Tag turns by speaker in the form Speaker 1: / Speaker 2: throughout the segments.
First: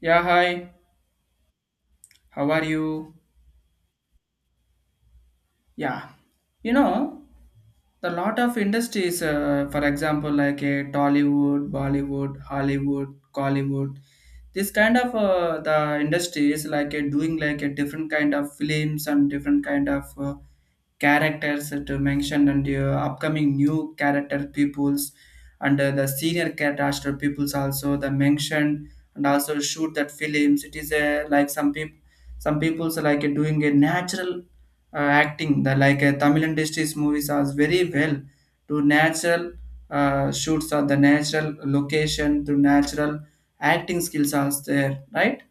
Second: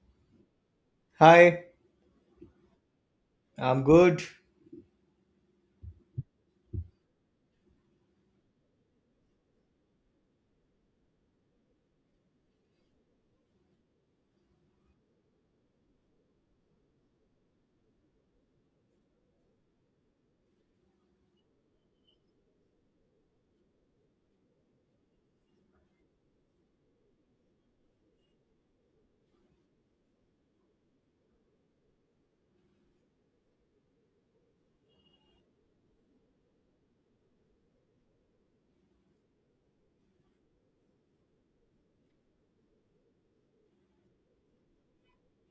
Speaker 1: Yeah, hi.
Speaker 2: Hi,
Speaker 1: How are you?
Speaker 2: I'm good.
Speaker 1: Yeah. You know, the lot of industries, for example like a Tollywood, Bollywood, Hollywood, Collywood, this kind of the industries like a doing like a different kind of films and different kind of characters to mention, and upcoming new character peoples, and the senior character peoples also the mention, and also shoot that films. It is a like some people, some people's like doing a natural uh, acting. The like Tamil industry's movies are very well to natural shoots or the natural location to natural acting skills are there, right?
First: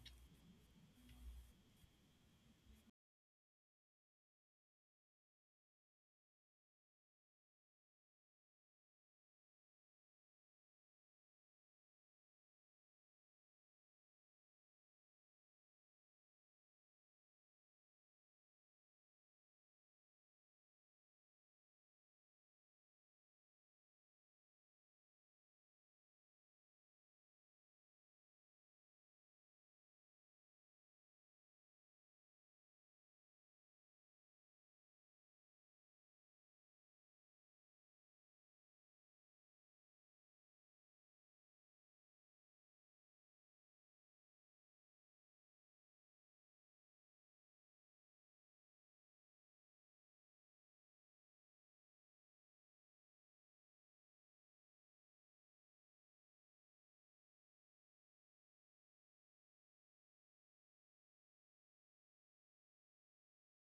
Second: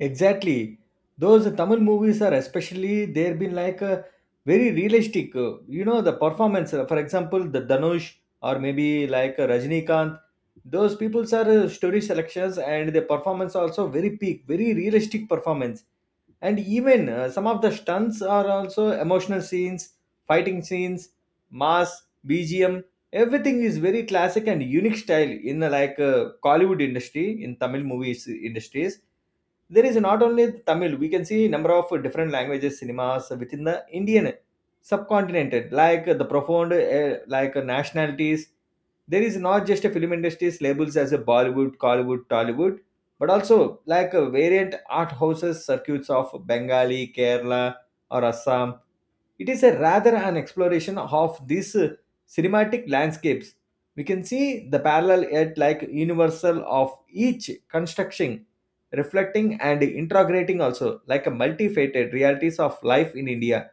Speaker 2: Exactly. Those Tamil movies are especially, they've been like very realistic. The performance, for example, the Dhanush, or maybe like Rajinikanth, those people's are story selections, and the performance also very peak, very realistic performance. And even some of the stunts are also emotional scenes, fighting scenes, mass BGM, everything is very classic and unique style in Kollywood industry in Tamil movies industries. There is not only Tamil, we can see number of different languages cinemas within the Indian subcontinent, like the profound, like nationalities. There is not just a film industries labels as a Bollywood, Collywood, Tollywood, but also like variant art houses circuits of Bengali, Kerala, or Assam. It is a rather an exploration of these cinematic landscapes. We can see the parallel yet like universal of each construction, reflecting and integrating also like a multifaceted realities of life in India.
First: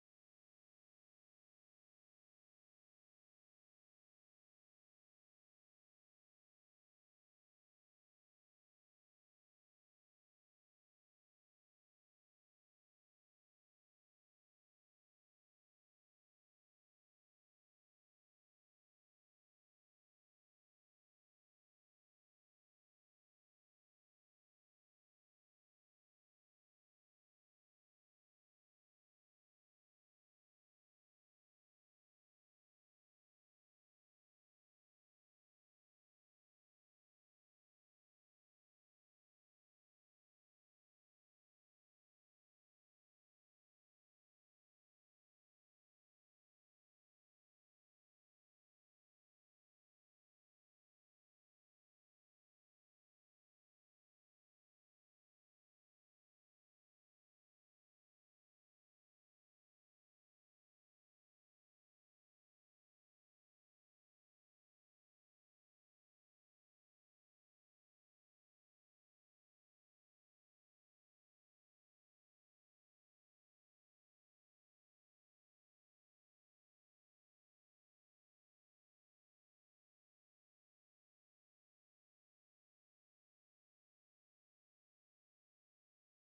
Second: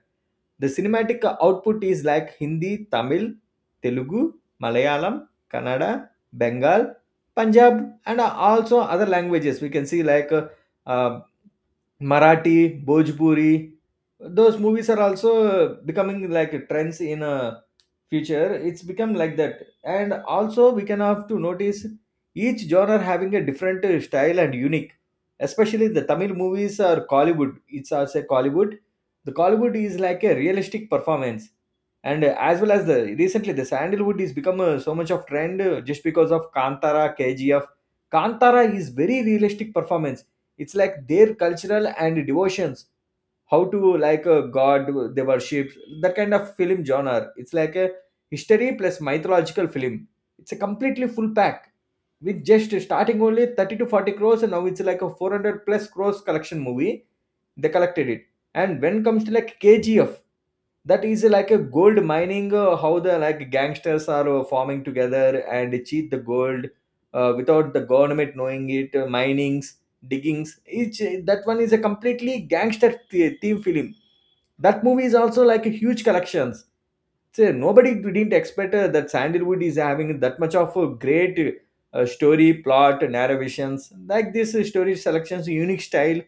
Speaker 2: The cinematic output is like Hindi, Tamil, Telugu, Malayalam, Kannada, Bengal, Punjab, and also other languages. We can see like uh, Marathi, Bhojpuri. Those movies are also becoming like trends in future. It's become like that, and also we can have to notice each genre having a different style and unique, especially the Tamil movies or Collywood, it's also Collywood. The Collywood is like a realistic performance, and as well as the recently the Sandalwood is become so much of trend just because of Kantara, KGF. Kantara is very realistic performance. It's like their cultural and devotions, how to like a god they worship. That kind of film genre, it's like a history plus mythological film. It's a completely full pack with just starting only 30 to 40 crores, and now it's like a 400 plus crores collection movie, they collected it. And when it comes to like KGF, that is like a gold mining, how the like gangsters are forming together and cheat the gold, without the government knowing it, minings, diggings each. That one is a completely gangster theme film. That movie is also like a huge collections. So nobody didn't expect that Sandalwood is having that much of a great story plot narrations like this, story selections, unique style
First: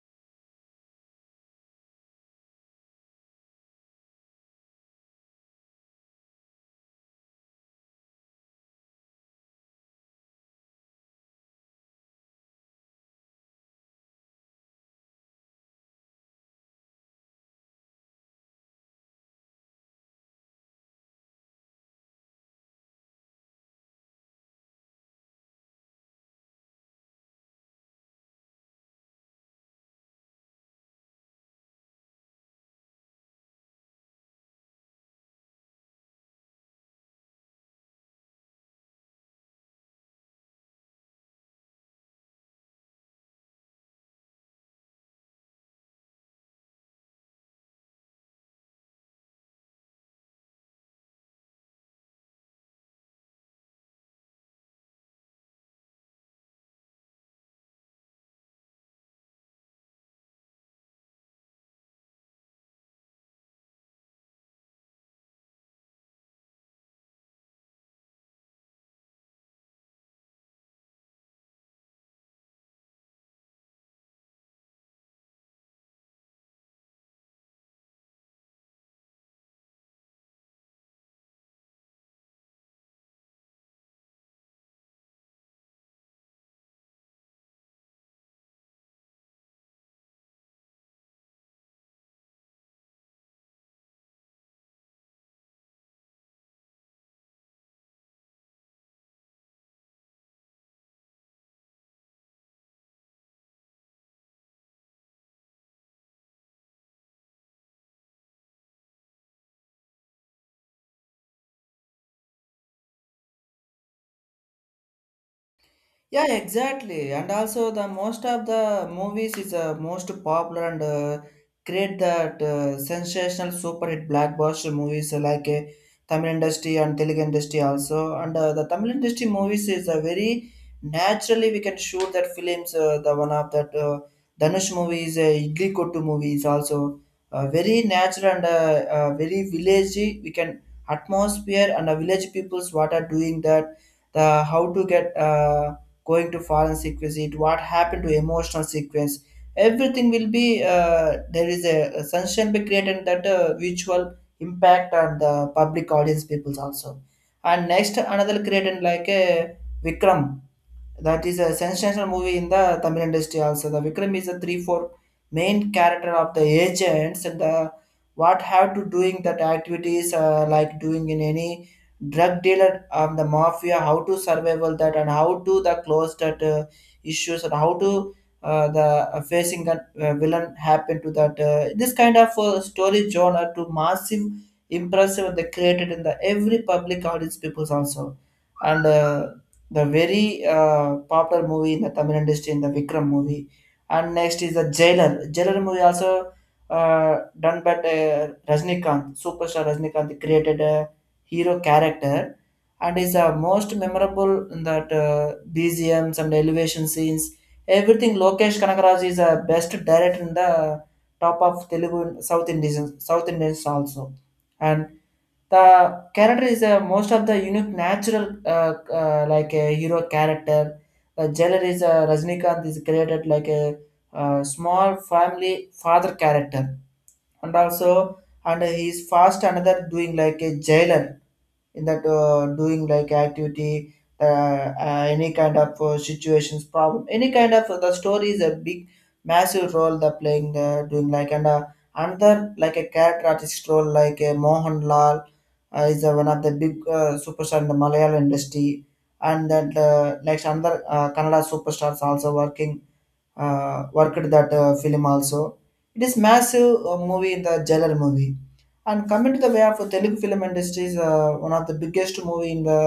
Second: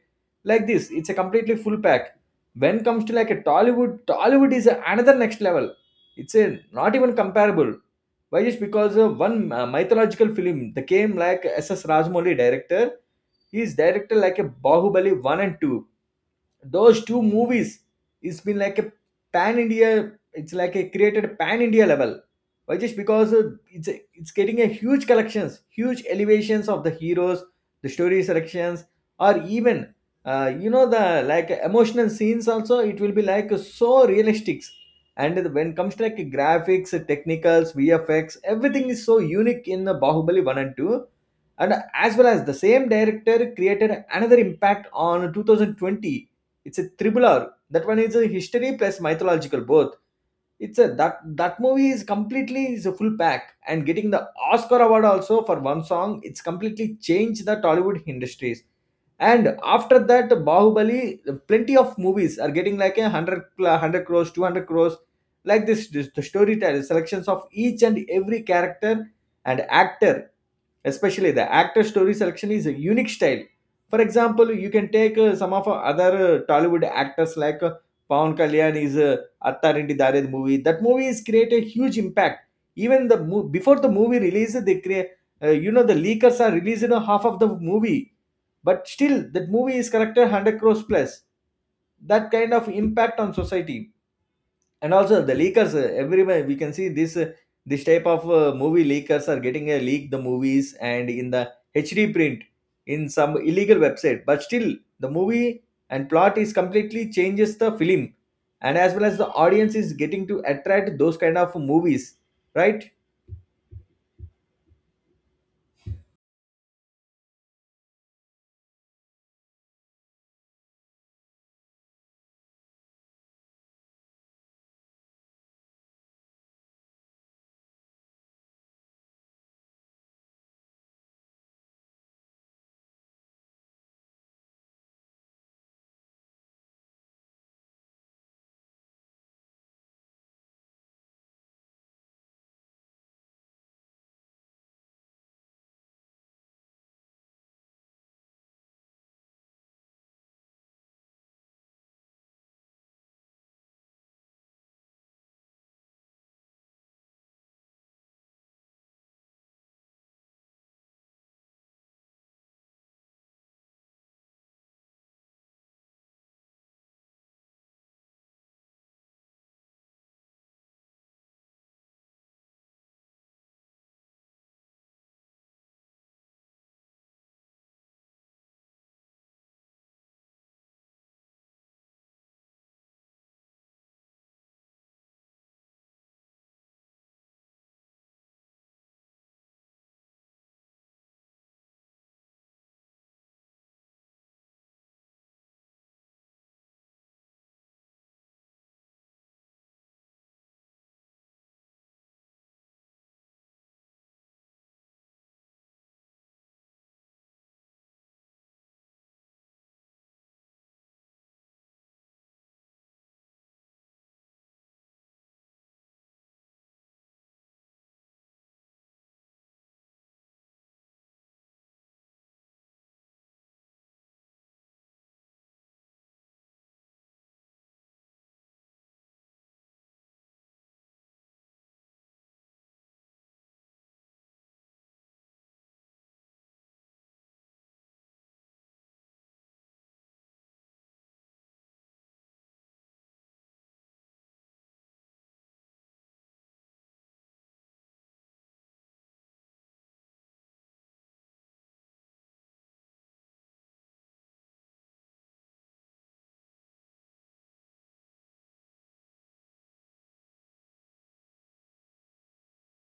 Speaker 2: like this. It's a completely full pack. When comes to like a Tollywood, Tollywood is another next level. It's a not even comparable. Why is because one mythological film, the came like S.S. Rajamouli director, he is director like a Bahubali 1 and 2, those two movies. It's been like a pan India, it's like a created pan India level. Why just because it's getting a huge collections, huge elevations of the heroes, the story selections, or even the like emotional scenes also it will be like so realistic. And when it comes to like graphics, technicals, VFX, everything is so unique in the Bahubali 1 and 2. And as well as the same director created another impact on 2020. It's a triple R. That one is a history plus mythological both. It's a that movie is completely is a full pack, and getting the Oscar award also for one song. It's completely changed the Tollywood industries. And after that Bahubali, plenty of movies are getting like a 100 crores, 200 crores like This the storytelling selections of each and every character and actor, especially the actor story selection is a unique style. For example, you can take some of our other Tollywood actors like Pawan Kalyan is Attarendi Dare movie. That movie has created huge impact. Even before the movie release, they create the leakers are releasing a half of the movie, but still that movie is collected 100 crores plus. That kind of impact on society. And also the leakers everywhere we can see this type of movie leakers are getting a leak the movies, and in the HD print in some illegal website, but still the movie and plot is completely changes the film. And as well as the audience is getting to attract those kind of movies, right?
Speaker 1: Yeah, exactly. And also the most of the movies is most popular and create that sensational super hit blockbuster movies like Tamil industry and Telugu industry also. And the Tamil industry movies is a very naturally we can shoot that films. The one of that Dhanush movies, Idli Kottu movies also very natural and very villagey. We can atmosphere and the village peoples what are doing that, the how to get. Going to foreign sequence, it what happened to emotional sequence, everything will be uh, there is a sunshine be created that visual impact on the public audience peoples also. And next another created like a Vikram, that is a sensational movie in the Tamil industry also. The Vikram is a three four main character of the agents, and the what have to doing that activities, like doing in any drug dealer, the mafia, how to survival that and how to the close that issues, and how to the facing a villain happen to that. This kind of story genre to massive impressive they created in the every public audience peoples also. And the very popular movie in the Tamil industry in the Vikram movie, and next is the Jailer. Jailer movie also done by Rajnikant superstar. Rajnikanth created a hero character, and is the most memorable in that BGMs and elevation scenes. Everything Lokesh Kanagaraj is a best director in the top of Telugu, South Indian, South Indians also, and the character most of the unique. Uh, a hero character. The jailer is a small family father character, and also and he's doing like a jailer in that doing like the any kind of situations problem, any kind of the story is a big massive role the playing doing like. And another like a character artist role like Mohanlal, is one of the big superstar in the Malayalam industry, and that like another Kannada superstars also working worked that film also. It is massive movie in the Jailer movie. And coming to the way of Telugu film industry is one of the biggest movie in the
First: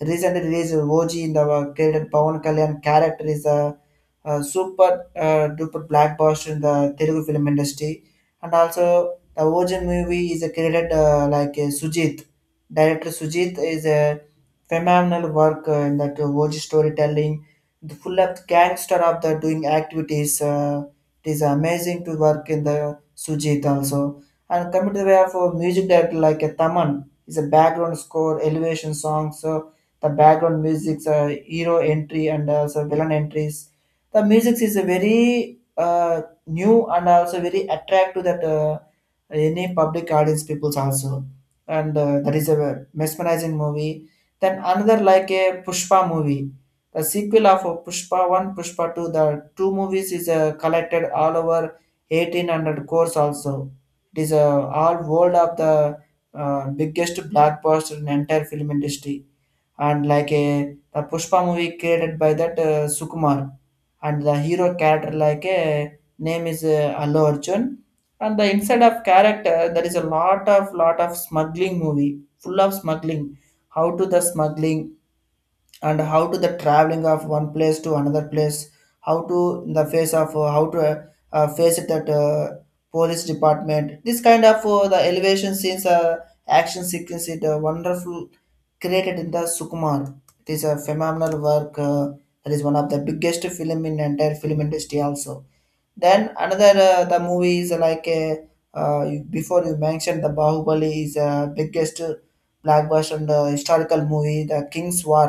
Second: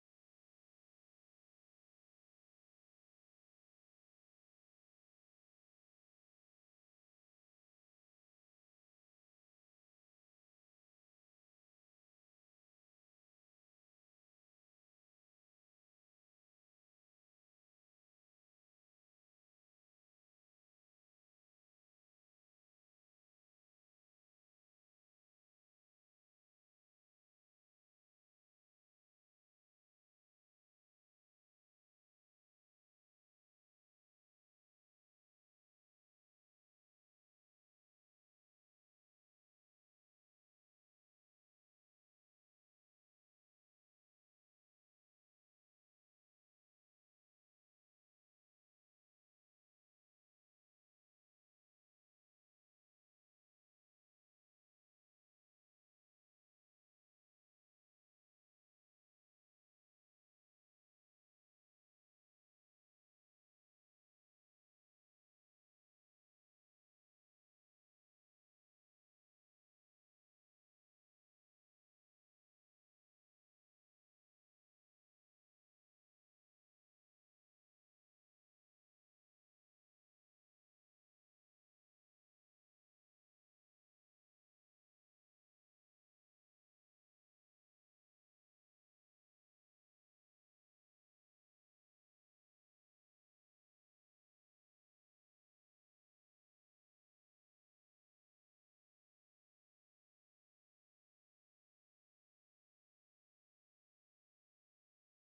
Speaker 1: recent release of OG in the created Pawan Kalyan character is a super duper blockbuster in the Telugu film industry. And also the OG movie is a created like Sujit. Director Sujit is a phenomenal work in that OG storytelling, the full of gangster of the doing activities. It is amazing to work in the Sujit also. And coming to the way of music director like a Taman is a background score, elevation songs, so the background music's hero entry and also villain entries. The music is a very new and also very attractive that. Any public audience peoples also, and that is a mesmerizing movie. Then another like a Pushpa movie, the sequel of Pushpa 1, Pushpa 2, the two movies is collected all over 1800 crores also. It is all world of the biggest blockbuster in entire film industry. And like a, the Pushpa movie created by that Sukumar, and the hero character like a name is Allu Arjun, and the inside of character there is a lot of smuggling movie, full of smuggling, how to the smuggling, and how to the traveling of one place to another place, how to in the face of how to face it at police department. This kind of the elevation scenes, action sequence, it wonderful created in the Sukumar. It is a phenomenal work. That is one of the biggest film in entire film industry also. Then another the movie is like a, before you mentioned the Bahubali is biggest blockbuster and historical movie, the king's war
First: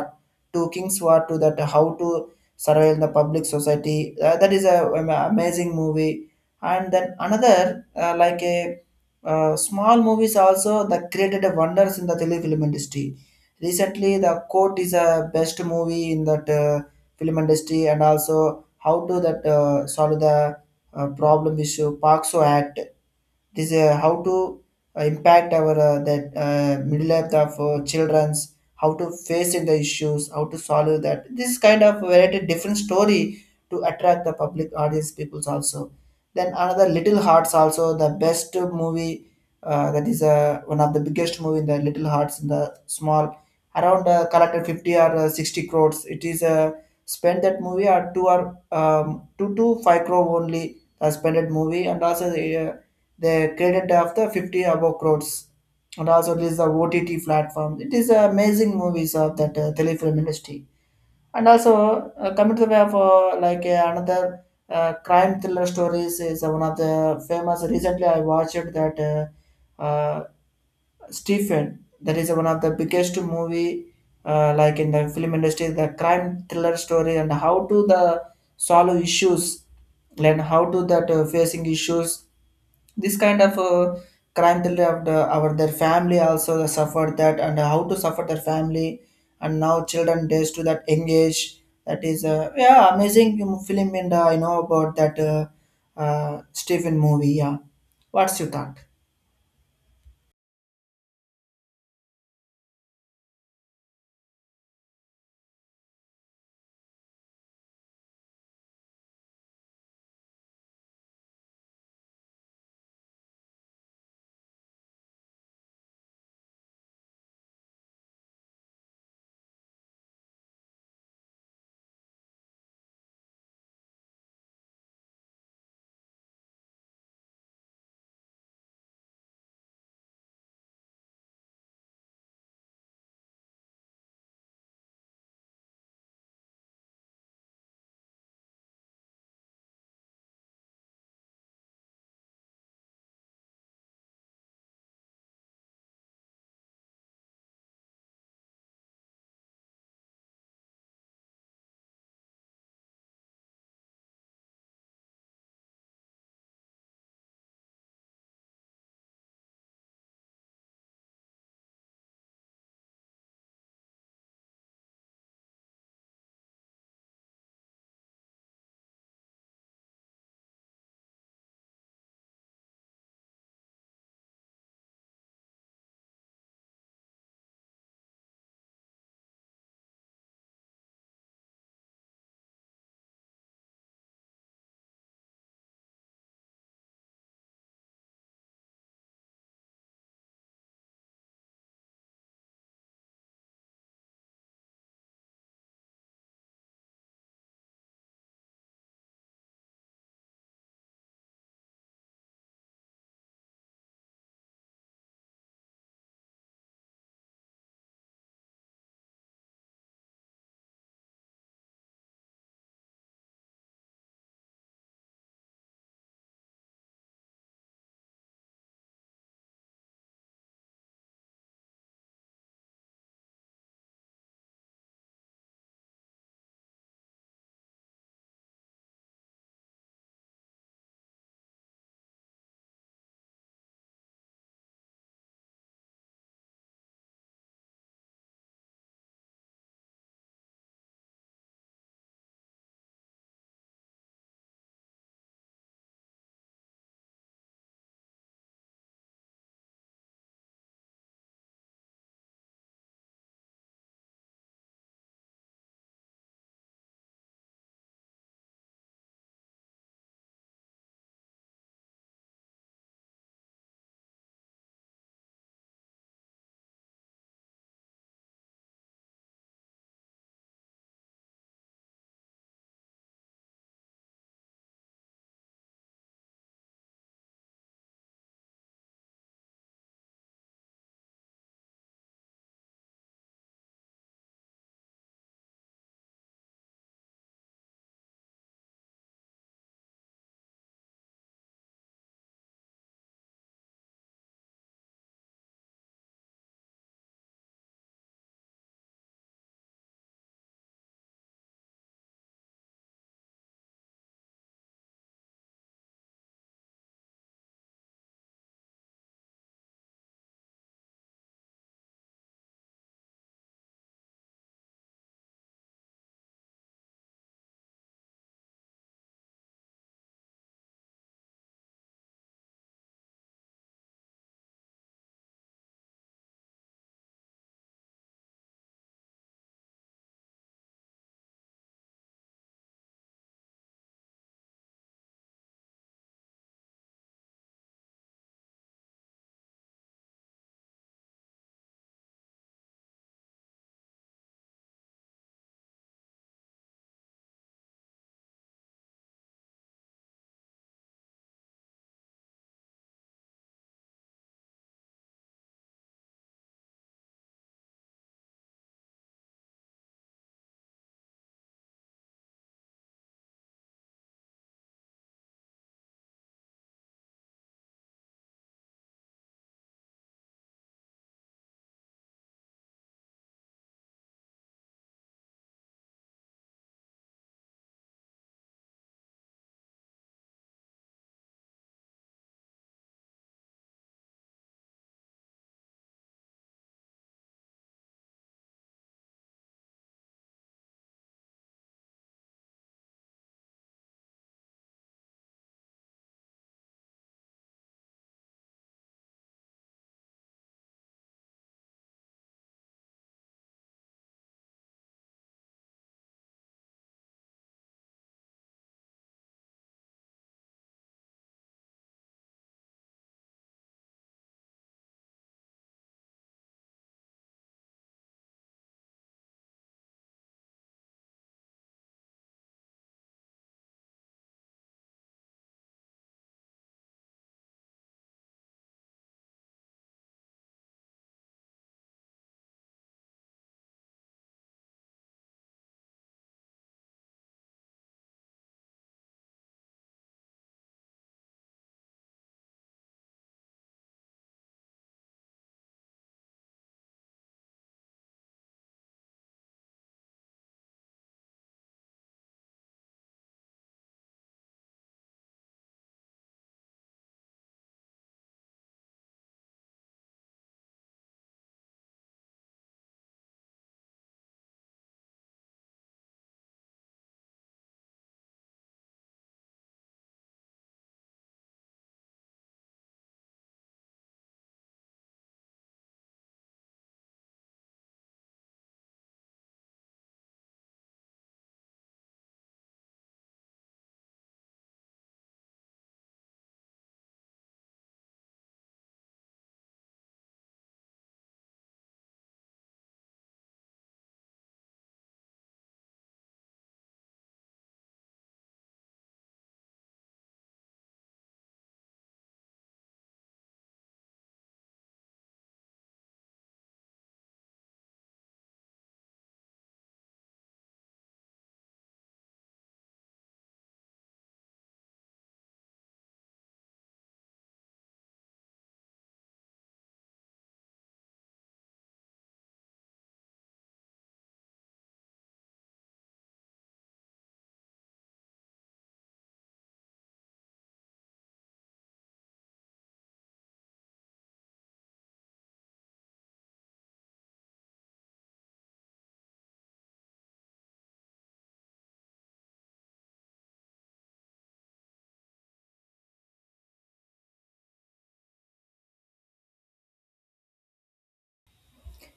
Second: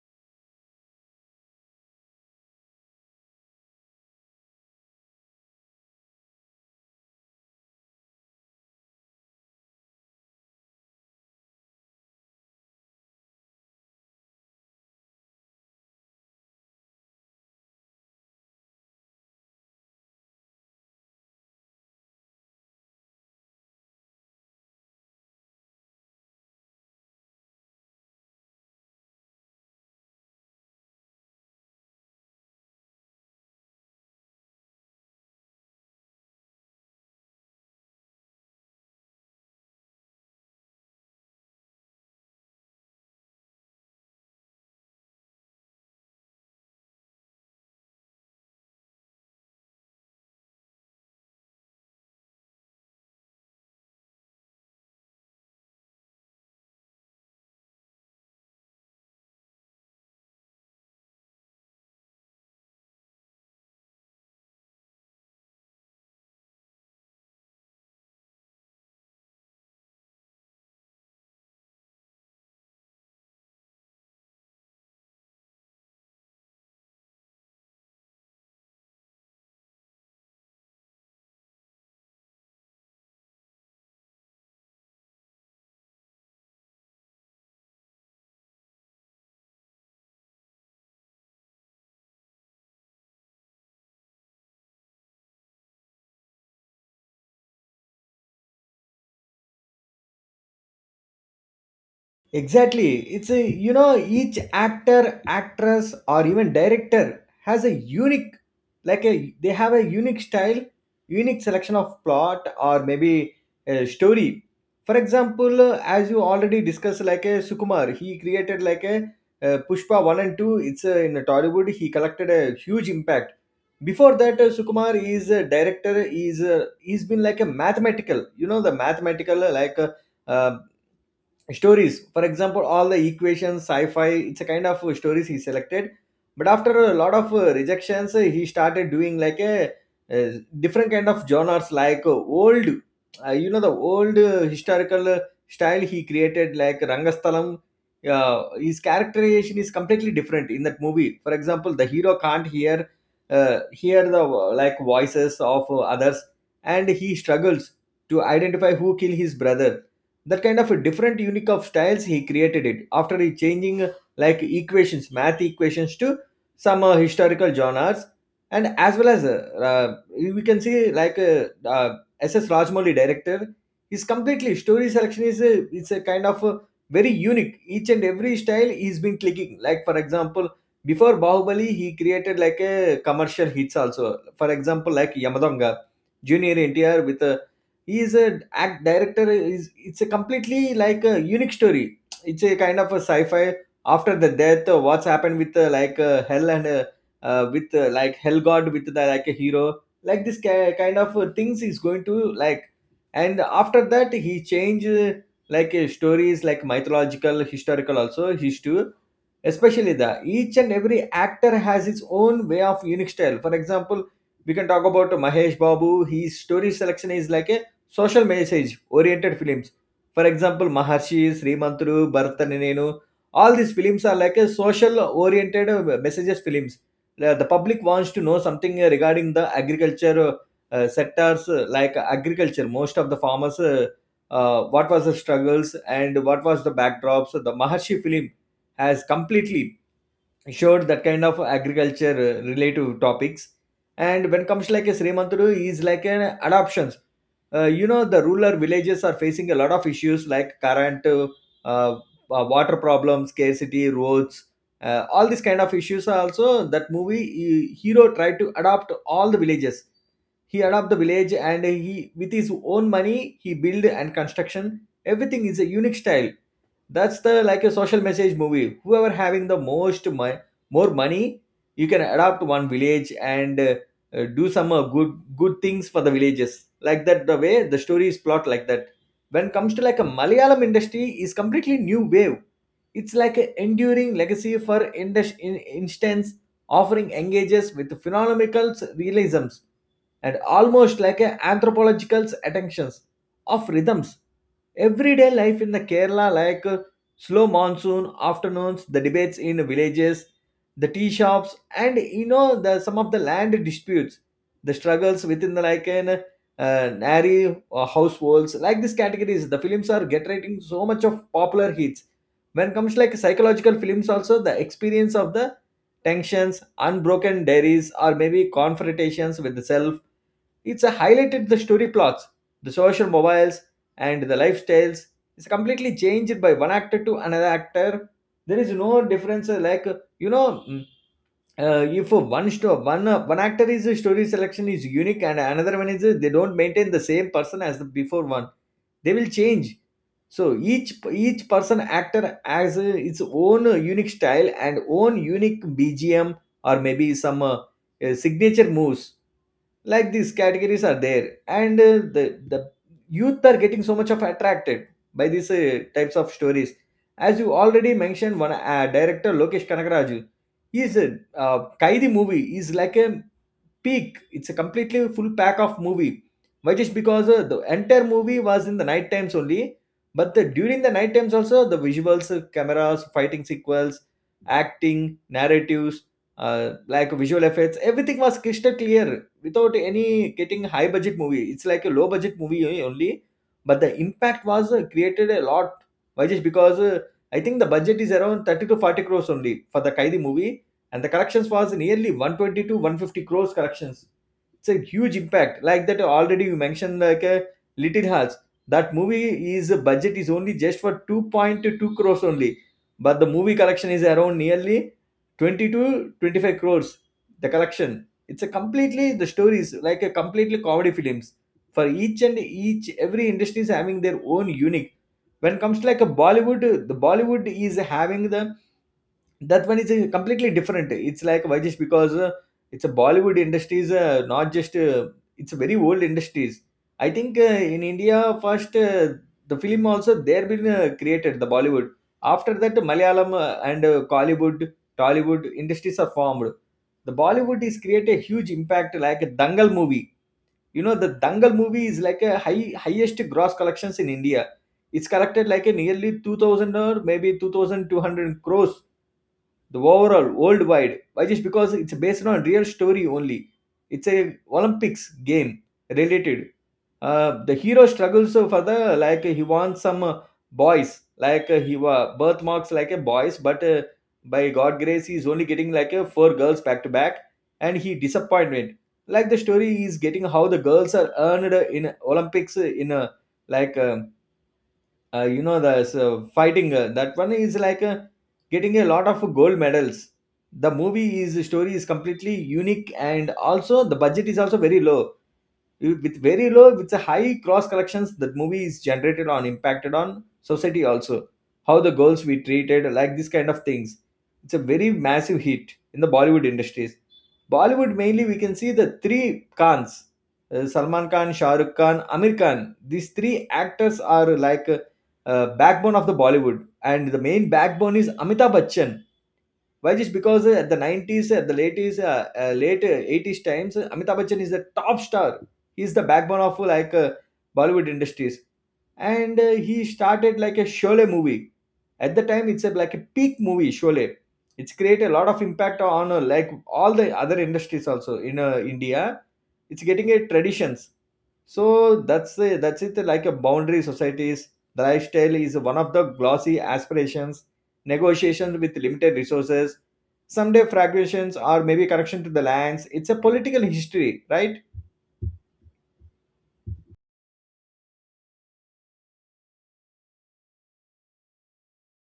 Speaker 1: to king's war, to that how to survive in the public society. That is a amazing movie. And then another like a small movies also that created a wonders in the Telugu film industry. Recently, the Court is a best movie in that film industry, and also how to that solve the problem issue. Park So Act, this how to impact our that middle life of children's, how to face in the issues, how to solve that. This kind of variety different story to attract the public audience peoples also. Then another Little Hearts also the best movie. That is one of the biggest movie in the Little Hearts. In the small around collected 50 or 60 crores. It is spent that movie, or two to five crore only spent that movie, and also the credit of the 50 above crores, and also this is the OTT platform. It is amazing movies of that telefilm industry. And also coming to the way of like another crime thriller stories, is one of the famous. Recently I watched that Stephen, that is one of the biggest movie, like in the film industry, the crime thriller story, and how to the solve issues, and how to that facing issues. This kind of crime thriller of the, our their family also suffered that, and how to suffer their family, and now children days to that engage. That is yeah, amazing film. And I know about that Stephen movie. Yeah, what's your thought?
Speaker 2: Exactly. It's a, you know, each actor, actress, or even director has a unique, like a, they have a unique style, unique selection of plot, or maybe a story. For example, as you already discussed, like a Sukumar, he created like a, Pushpa 1 and 2. It's in Tollywood, he collected a huge impact. Before that, Sukumar is a director, is he's been like a the mathematical, like uh, stories. For example, all the equations, sci-fi, it's a kind of stories he selected, but after a lot of rejections, he started doing like a, different kind of genres like old, the old, historical, style he created like Rangasthalam. His characterization is completely different in that movie. For example, the hero can't hear the like voices of others, and he struggles to identify who killed his brother. That kind of a different unique of styles he created it after he changing like equations math equations to some historical genres. And as well as uh, we can see like SS Rajmouli director. His completely story selection is a, it's a kind of a very unique each and every style he's been clicking like. For example, before Bahubali he created like a commercial hits also. For example, like Yamadonga, junior NTR with a, he is a act director is, it's a completely like a unique story. It's a kind of a sci-fi. After the death, what's happened with hell, and with like hell god, with the like a hero like this kind of things is going to like. And after that he change like stories like mythological historical also his too. Especially the each and every actor has its own way of unique style. For example, we can talk about Mahesh Babu, his story selection is like a social message oriented films. For example 'Maharshi', 'Srimanthudu', 'Bharat Ane Nenu' all these films are like a social oriented messages films. The public wants to know something regarding the agriculture ah, sectors like agriculture. Most of the farmers ah, what was the struggles and what was the backdrops. The 'Maharshi' film has completely showed that kind of agriculture related topics. And when comes like a Srimantudu is like an adoptions, the rural villages are facing a lot of issues like current uh, uh, water problems, scarcity, roads, all these kind of issues are also that movie hero tried to adopt all the villages. He adopted the village, and he with his own money he build and construction, everything is a unique style. That's the like a social message movie, whoever having the most more money, you can adopt one village and do some good things for the villages like that, the way the story is plot like that. When comes to like a Malayalam industry is completely new wave. It's like an enduring legacy for in instance, offering engages with phenomenal realisms and almost like a anthropological attentions of rhythms. Everyday life in the Kerala, like slow monsoon afternoons, the debates in villages, the tea shops, and the some of the land disputes, the struggles within the like an nary or households, like these categories. The films are generating so much of popular hits. When comes like psychological films, also the experience of the tensions, unbroken dairies, or maybe confrontations with the self, it's a highlighted the story plots, the social mobiles, and the lifestyles. It's completely changed by one actor to another actor. There is no difference. Like you know, mm, if one actor is story selection is unique, and another one is they don't maintain the same person as the before one. They will change. So each each person actor has its own unique style and own unique BGM or maybe some signature moves like these categories are there, and the youth are getting so much of attracted by these types of stories. As you already mentioned, one director Lokesh Kanagaraju, he's a uh, Kaidi movie is like a peak. It's a completely full pack of movie. Why? Just because the entire movie was in the night times only, but during the night times also the visuals, cameras, fighting sequels, acting narratives, like visual effects, everything was crystal clear without any getting high budget movie. It's like a low budget movie only, but the impact was created a lot. Why? Just because I think the budget is around 30 to 40 crores only for the Kaidi movie, and the collections was nearly 120 to 150 crores collections. It's a huge impact. Like that, already you mentioned, like a Little Hearts, that movie is budget is only just for 2.2 crores only, but the movie collection is around nearly 20 to 25 crores, the collection. It's a completely the story is like a completely comedy films. For each and each every industry is having their own unique. When it comes to like a Bollywood, the Bollywood is having the that one is completely different. It's like, why just because it's a Bollywood industry is not just it's a very old industries. I think in India first, the film also there been created the Bollywood. After that, Malayalam and Kollywood, Tollywood industries are formed. The Bollywood is create a huge impact like a Dangal movie. You know, the Dangal movie is like a highest gross collections in India. It's collected like a nearly 2000 or maybe 2200 crores, the overall worldwide. Why? Just because it's based on real story only. It's a Olympics game related. The hero struggles for the, like, he wants some boys, like he was birthmarks like a boys, but by god grace, he's only getting like a four girls back to back, and he disappointment. Like, the story is getting how the girls are earned in Olympics in a like you know, the so fighting, that one is like getting a lot of gold medals. The movie is story is completely unique, and also the budget is also very low, with very low with a high cross collections. That movie is generated on impacted on society also, how the girls we treated, like this kind of things. It's a very massive hit in the Bollywood industries. Bollywood, mainly we can see the three Khans, Salman Khan, Shah Rukh Khan, Amir Khan. These three actors are like backbone of the Bollywood, and the main backbone is Amitabh Bachchan. Why? Just because at the 90s, at the late is late 80s times, Amitabh Bachchan is the top star. He's the backbone of Bollywood industries, and he started like a Sholay movie. At the time, it's a, like a peak movie, Sholay. It's created a lot of impact on like all the other industries also in India. It's getting a traditions. So that's it. Like a boundary societies, the lifestyle is one of the glossy aspirations, negotiations with limited resources, someday fragmentations or maybe correction to the lands. It's a political history, right?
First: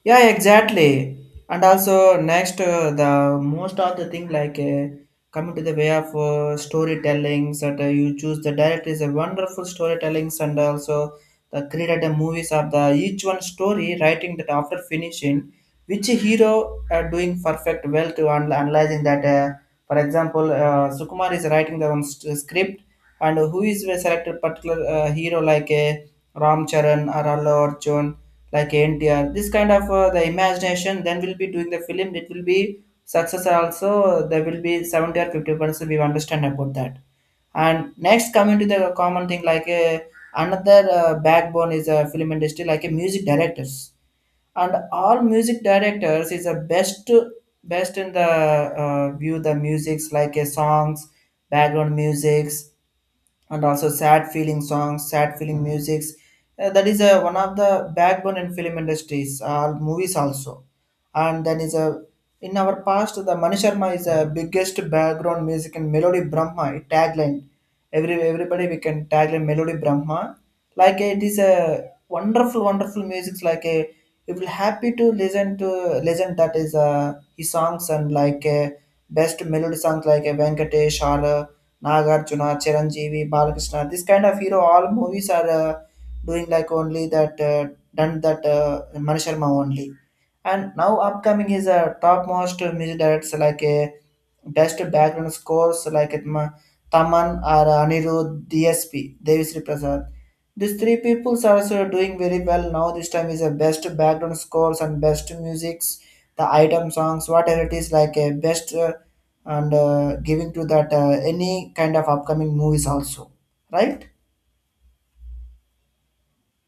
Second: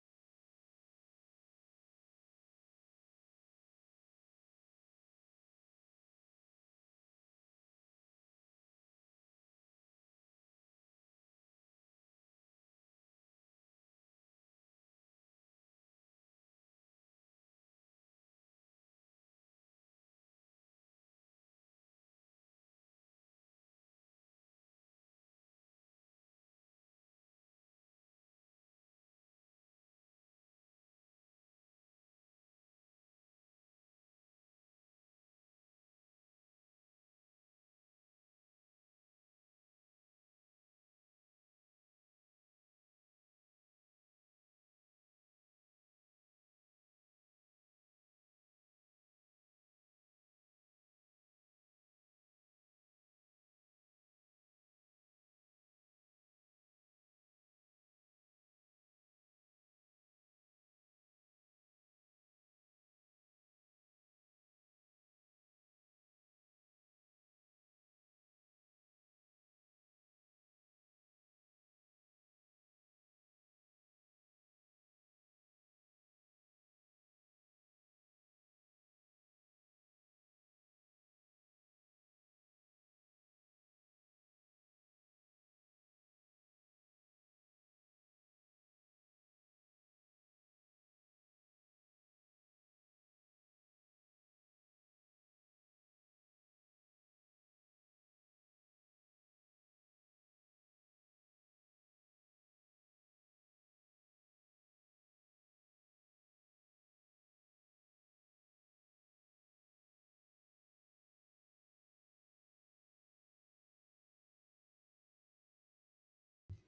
Speaker 1: Yeah, exactly. And also next, the most of the thing, like coming to the way of storytellings, that you choose the director is a wonderful storytellings, and also the created the movies of the each one story writing that after finishing which hero doing perfect well to analyzing that. For example, Sukumar is writing the one script, and who is a selected particular hero like Ram Charan or Allu Arjun, like NTR. This kind of the imagination, then we'll be doing the film. It will be success also. There will be 70 or 50%. We understand about that. And next coming to the common thing, like another backbone is a film industry, like a music directors. And all music directors is the best in the view the musics, like a songs, background musics, and also sad feeling songs, sad feeling musics. That is one of the backbone in film industries, movies also. And then is a in our past, the Mani Sharma is a biggest background music and melody Brahma tagline. Everybody we can tagline melody Brahma. Like it is a wonderful, wonderful music. Like a you will happy to listen to listen. That is his songs, and like best melody songs like a Venkatesh or. Nagarjuna, Chiranjeevi, Balakrishna. This kind of hero, all movies are doing like only that done that Mani Sharma only. And now upcoming is a topmost music directors, like a best background scores like it, Taman, or Anirudh, DSP, Devisri Prasad. These three peoples are also doing very well now. This time is a best background scores and best musics, the item songs, whatever it is, like a best. And giving to that any kind of upcoming movies also, right?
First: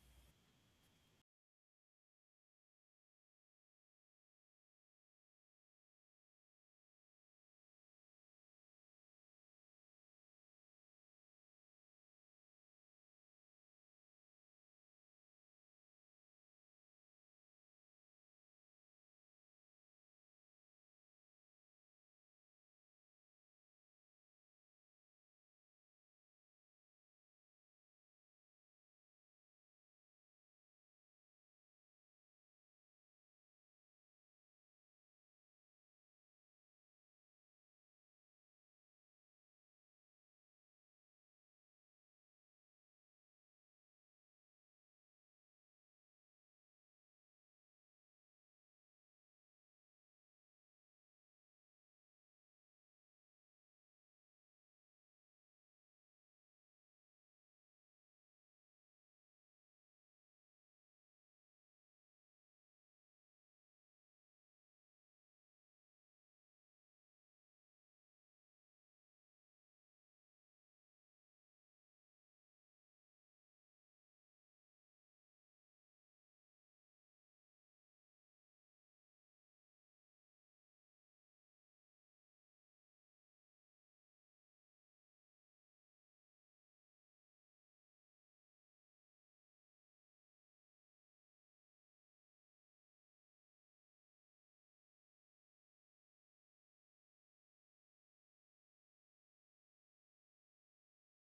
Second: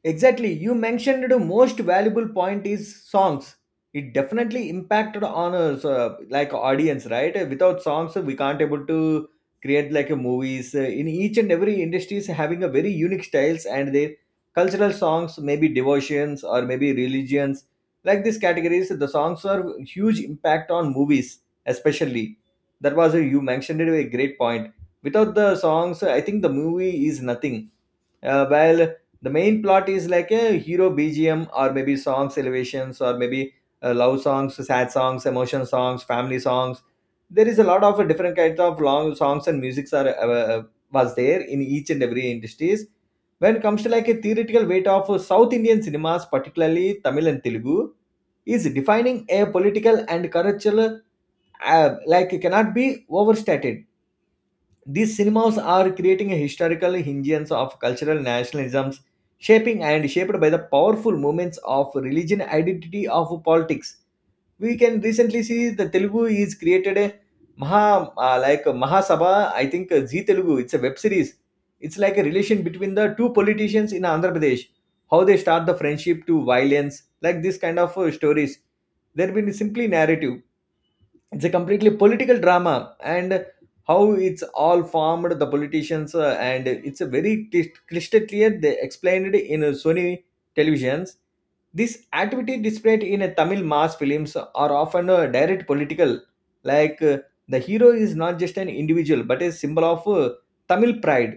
Speaker 2: Exactly. You mentioned the most valuable point is songs. It definitely impacted on us, like audience, right? Without songs, we can't able to create like a movies. In each and every industry is having a very unique styles and their cultural songs, maybe devotions or maybe religions. Like these categories, the songs are huge impact on movies, especially. That was a, you mentioned it a great point. Without the songs, I think the movie is nothing while the main plot is like a hero BGM or maybe songs elevations or maybe love songs, sad songs, emotion songs, family songs. There is a lot of different kinds of long songs and musics are was there in each and every industries. When it comes to like a theoretical weight of South Indian cinemas, particularly Tamil and Telugu, is defining a political and cultural like cannot be overstated. These cinemas are creating a historical hinges of cultural nationalisms, shaping and shaped by the powerful movements of religion, identity of politics. We can recently see the Telugu is created a Maha like Mahasabha. I think Zee Telugu. It's a web series. It's like a relation between the two politicians in Andhra Pradesh, how they start the friendship to violence, like this kind of stories. There been simply narrative. It's a completely political drama, and how it's all formed the politicians and it's a very crystal clear they explained in Sony Televisions. This activity displayed in a Tamil mass films are often direct political, like uh, the hero is not just an individual but a symbol of Tamil pride.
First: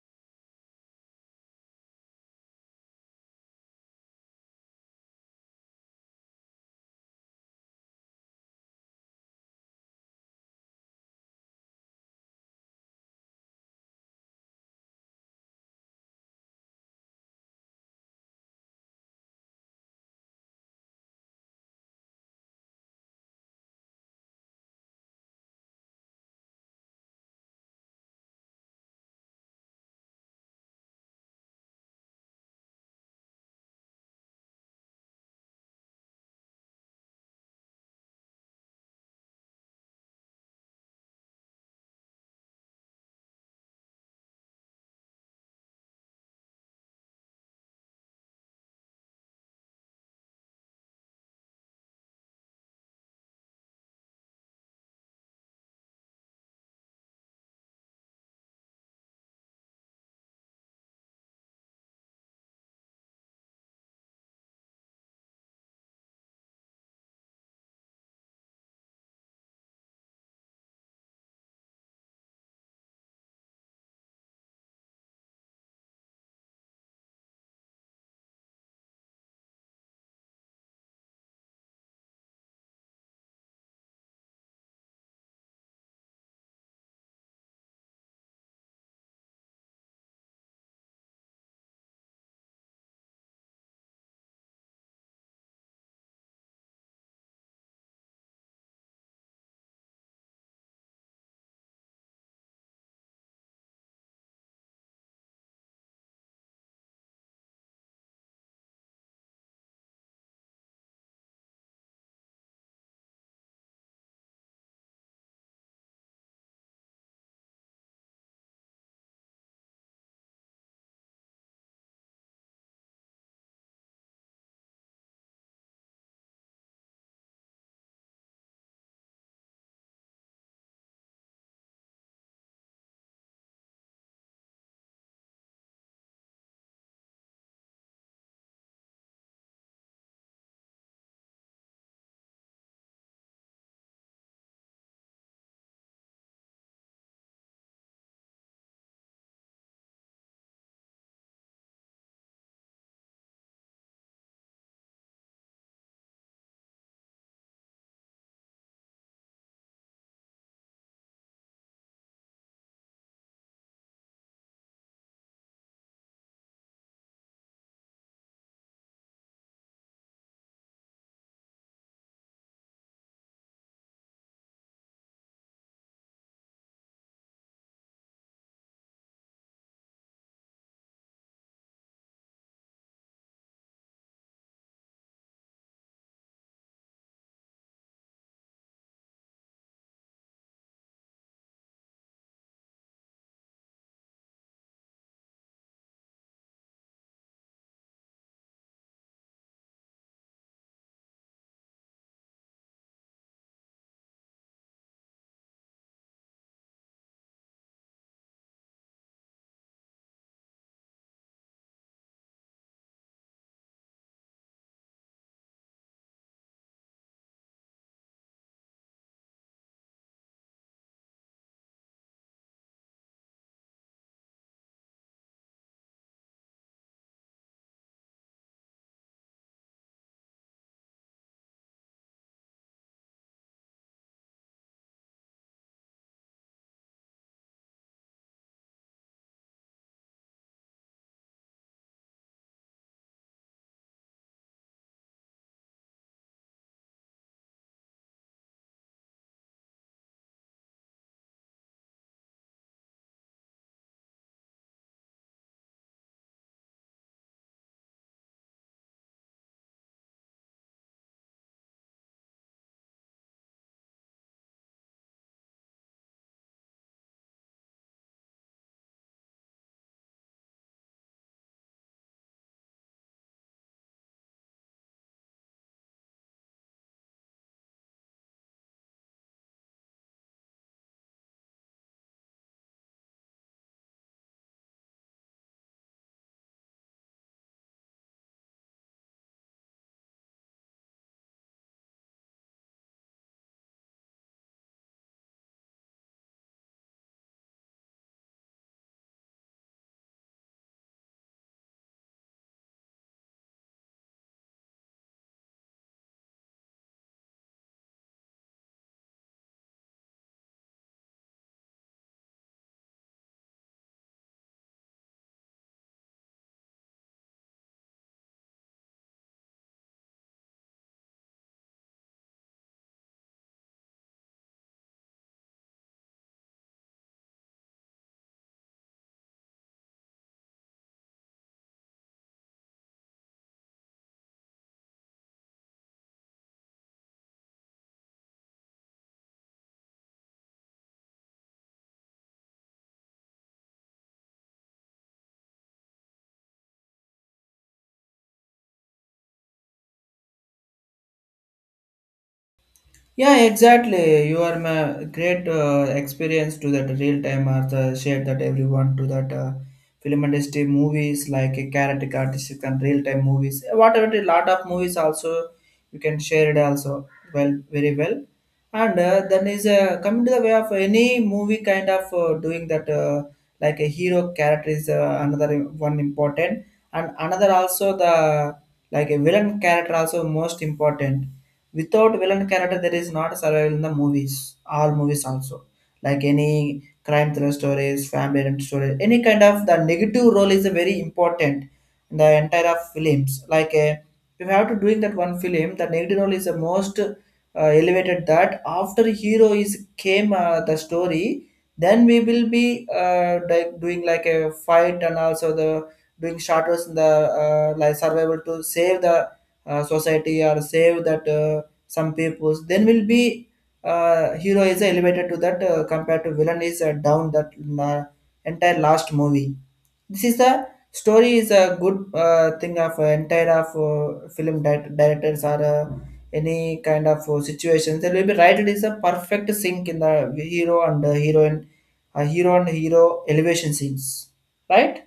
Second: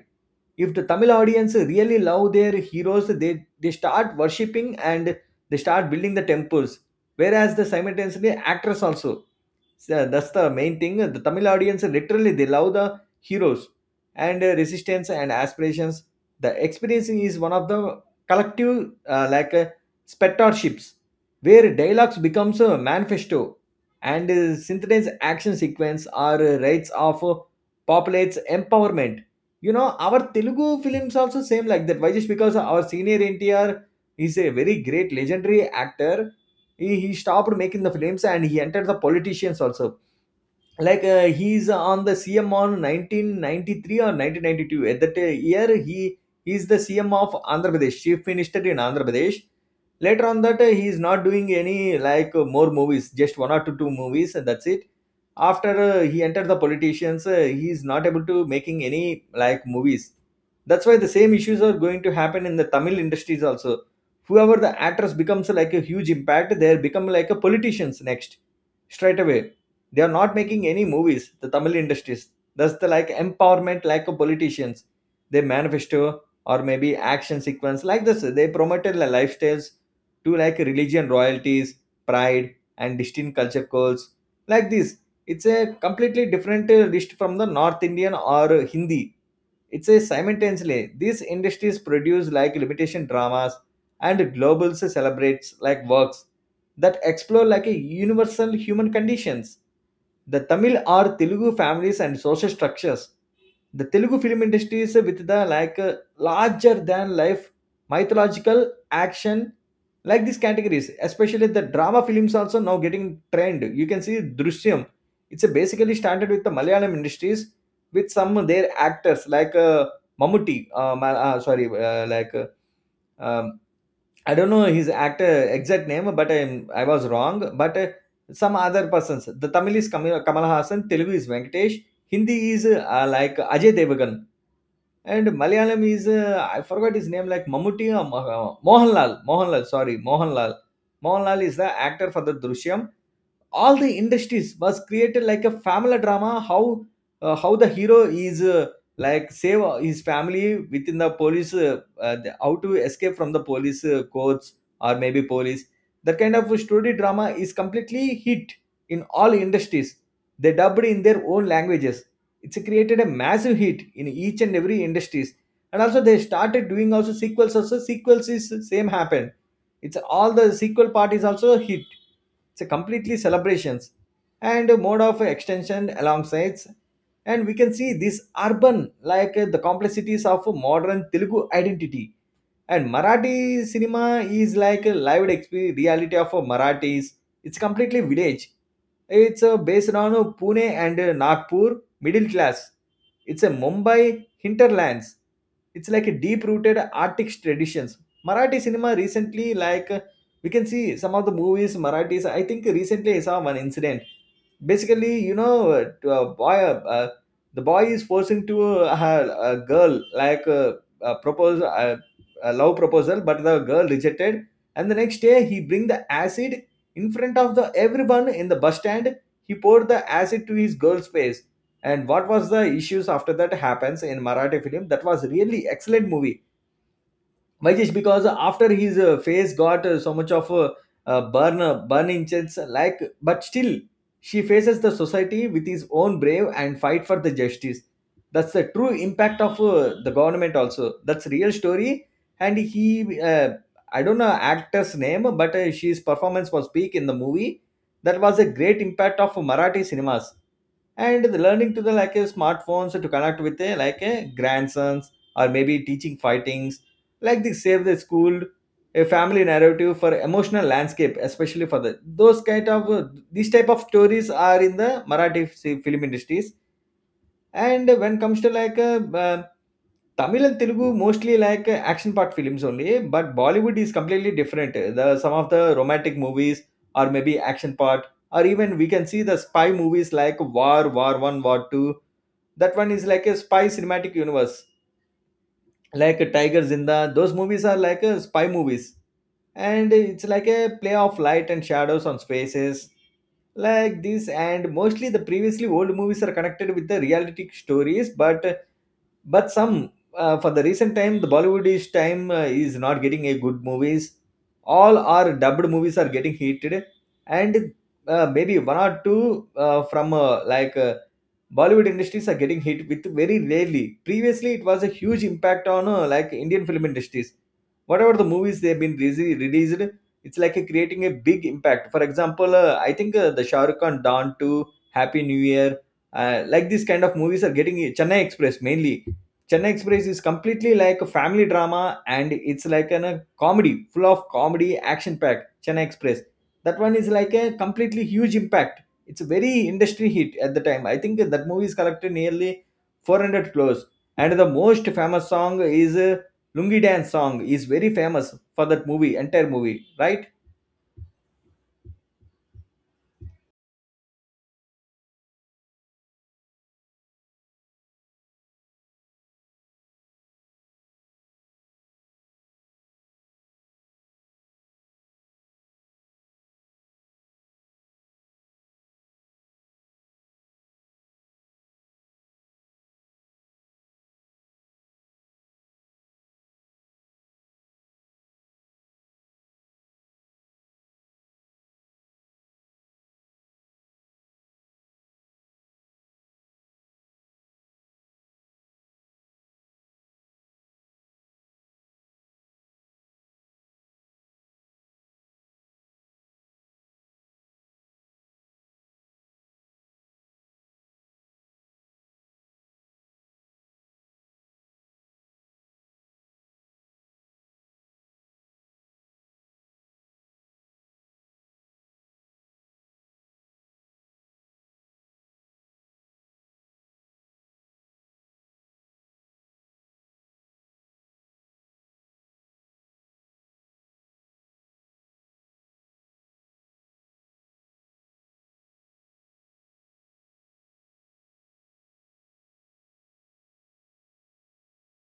Speaker 2: If the Tamil audience really love their heroes, they start worshipping, and they start building the temples, whereas the simultaneously actors also. So that's the main thing, the Tamil audience literally they love the heroes, and resistance and aspirations. The experience is one of the collective uh, like uh, spectatorships, where dialogues becomes a manifesto, and synthesized action sequence are rights of populates empowerment. You know our Telugu films also same like that why just because our senior NTR is a very great legendary actor. ఈ he stopped making the films and he enter the politicians also. Like, he's on the CM on 1993 or 1992. At that year, he's the CM of Andhra Pradesh, chief minister in Andhra Pradesh. Later on that, he is not doing any like more movies, just one or two movies, and that's it. After he entered the politicians, he is not able to making any like movies. That's why the same issues are going to happen in the Tamil industries also. Whoever the actress becomes like a huge impact, they become like a politicians next, straight away. They are not making any movies, the Tamil industries. That's the like empowerment like of politicians. They manifesto or maybe action sequence, like this. They promoted the lifestyles to like religion royalties, pride, and distinct culture codes like this. It's a completely different list from the North Indian or Hindi. It's a simultaneously these industries produce like limitation dramas and global celebrates like works that explore like a universal human conditions, the Tamil or Telugu families and social structures. The Telugu film industry is with the like larger than life, mythological, action, like these categories. Especially the drama films also now getting trend. You can see Drishyam. It's a basically started with the Malayalam industries, with some of their actors like Mammootty, sorry, um, I don't know his actor exact name, but I was wrong. But some other persons. The Tamil is Kamal, Kamal Hassan. Telugu is Venkatesh. Hindi is like Ajay Devgan, and Malayalam is I forgot his name, like Mamutti or Mohanlal. Mohanlal, sorry, Mohanlal. Mohanlal is the actor for the Drishyam. All the industries was created like a family drama, how the hero is like save his family within the police how to escape from the police courts or maybe police. That kind of story drama is completely hit in all industries. They dubbed in their own languages. It's created a massive hit in each and every industries. And also they started doing also sequels. Also sequels is same happen. It's all the sequel part is also a hit. It's a completely celebrations and a mode of extension alongside. And we can see this urban, like, the complexities of modern Telugu identity. And Marathi cinema is like a live experience, reality of a Marathis. It's completely village. It's based on Pune and Nagpur middle class. It's a Mumbai hinterlands. It's like a deep-rooted artistic traditions. Marathi cinema recently, we can see some of the movies Marathis. I think recently I saw one incident. Basically, you know, to a boy, the boy is forcing to a girl, propose a love proposal, but the girl rejected. And the next day, he bring the acid in front of the everyone in the bus stand. He poured the acid to his girl's face. And what was the issues after that happens in Marathi film? That was really excellent movie, Majesh. Because after his face got so much of a burn inches, like, but still, she faces the society with his own brave and fight for the justice. That's the true impact of the government. Also, that's real story. And he, I don't know actor's name, but his performance was peak in the movie. That was a great impact of Marathi cinemas, and the learning to the like a smartphones to connect with a like a grandsons or maybe teaching fightings, like the save the school, a family narrative for emotional landscape, especially for the those kind of these type of stories are in the Marathi film industries. And when comes to like Tamil and Telugu, mostly like action part films only. But Bollywood is completely different. The some of the romantic movies or maybe action part, or even we can see the spy movies like War, War One, War Two. That one is like a spy cinematic universe like Tiger Zinda. Those movies are like spy movies, and it's like a play of light and shadows on spaces, like this. And mostly the previously old movies are connected with the realistic stories, but some for the recent time, the Bollywoodish time is not getting a good movies. All our dubbed movies are getting heated, and maybe one or two from like Bollywood industries are getting hit with very rarely. Previously, it was a huge impact on like Indian film industries. Whatever the movies they've been released, it's like a creating a big impact. For example, I think the Shah Rukh Khan Don 2, Happy New Year, like these kind of movies are getting Chennai Express mainly. Chennai Express is completely like a family drama, and it's like an, a comedy, full of comedy, action packed, Chennai Express. That one is like a completely huge impact. It's a very industry hit at the time. I think that movie is collected nearly 400 crores. And the most famous song is Lungi Dance song is very famous for that movie, entire movie, right?
Speaker 1: Yeah, exactly. You are my great experience to that real time, or the share that everyone to that film industry movies, like a character artistic and real time movies. Whatever, a lot of movies also you can share it also, well, very well. And then is coming to the way of any movie kind of doing that like a hero character is another one important, and another also the like a villain character also most important. Without villain character there is not survival in the movies, all movies also, like any crime thriller stories, family and story, any kind of the negative role is a very important in the entire of films. Like you have to doing that one film, the negative role is the most elevated that, after hero is came the story, then we will be like doing like a fight, and also the doing shadows in the like survival to save the society, or save that some peoples, then will be hero is elevated to that compared to villain is down that uh, entire last movie. This is the story is a good thing of entire of film directors, or any kind of situations they will be right. It is a perfect sync in the hero and heroine, hero and hero elevation scenes, right?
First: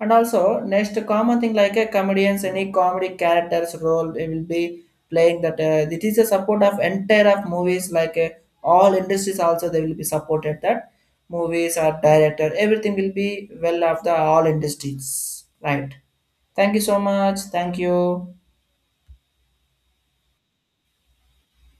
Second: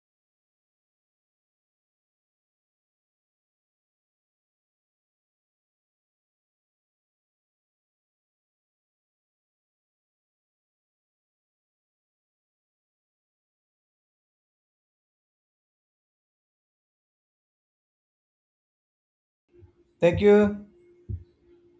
Speaker 1: And also, next common thing like a comedians, any comedy characters role they will be playing that. It is a support of entire of movies. Like all industries also they will be supported that movies or director, everything will be well of the all industries. Right. Thank you so much. Thank you.
Speaker 2: Thank you.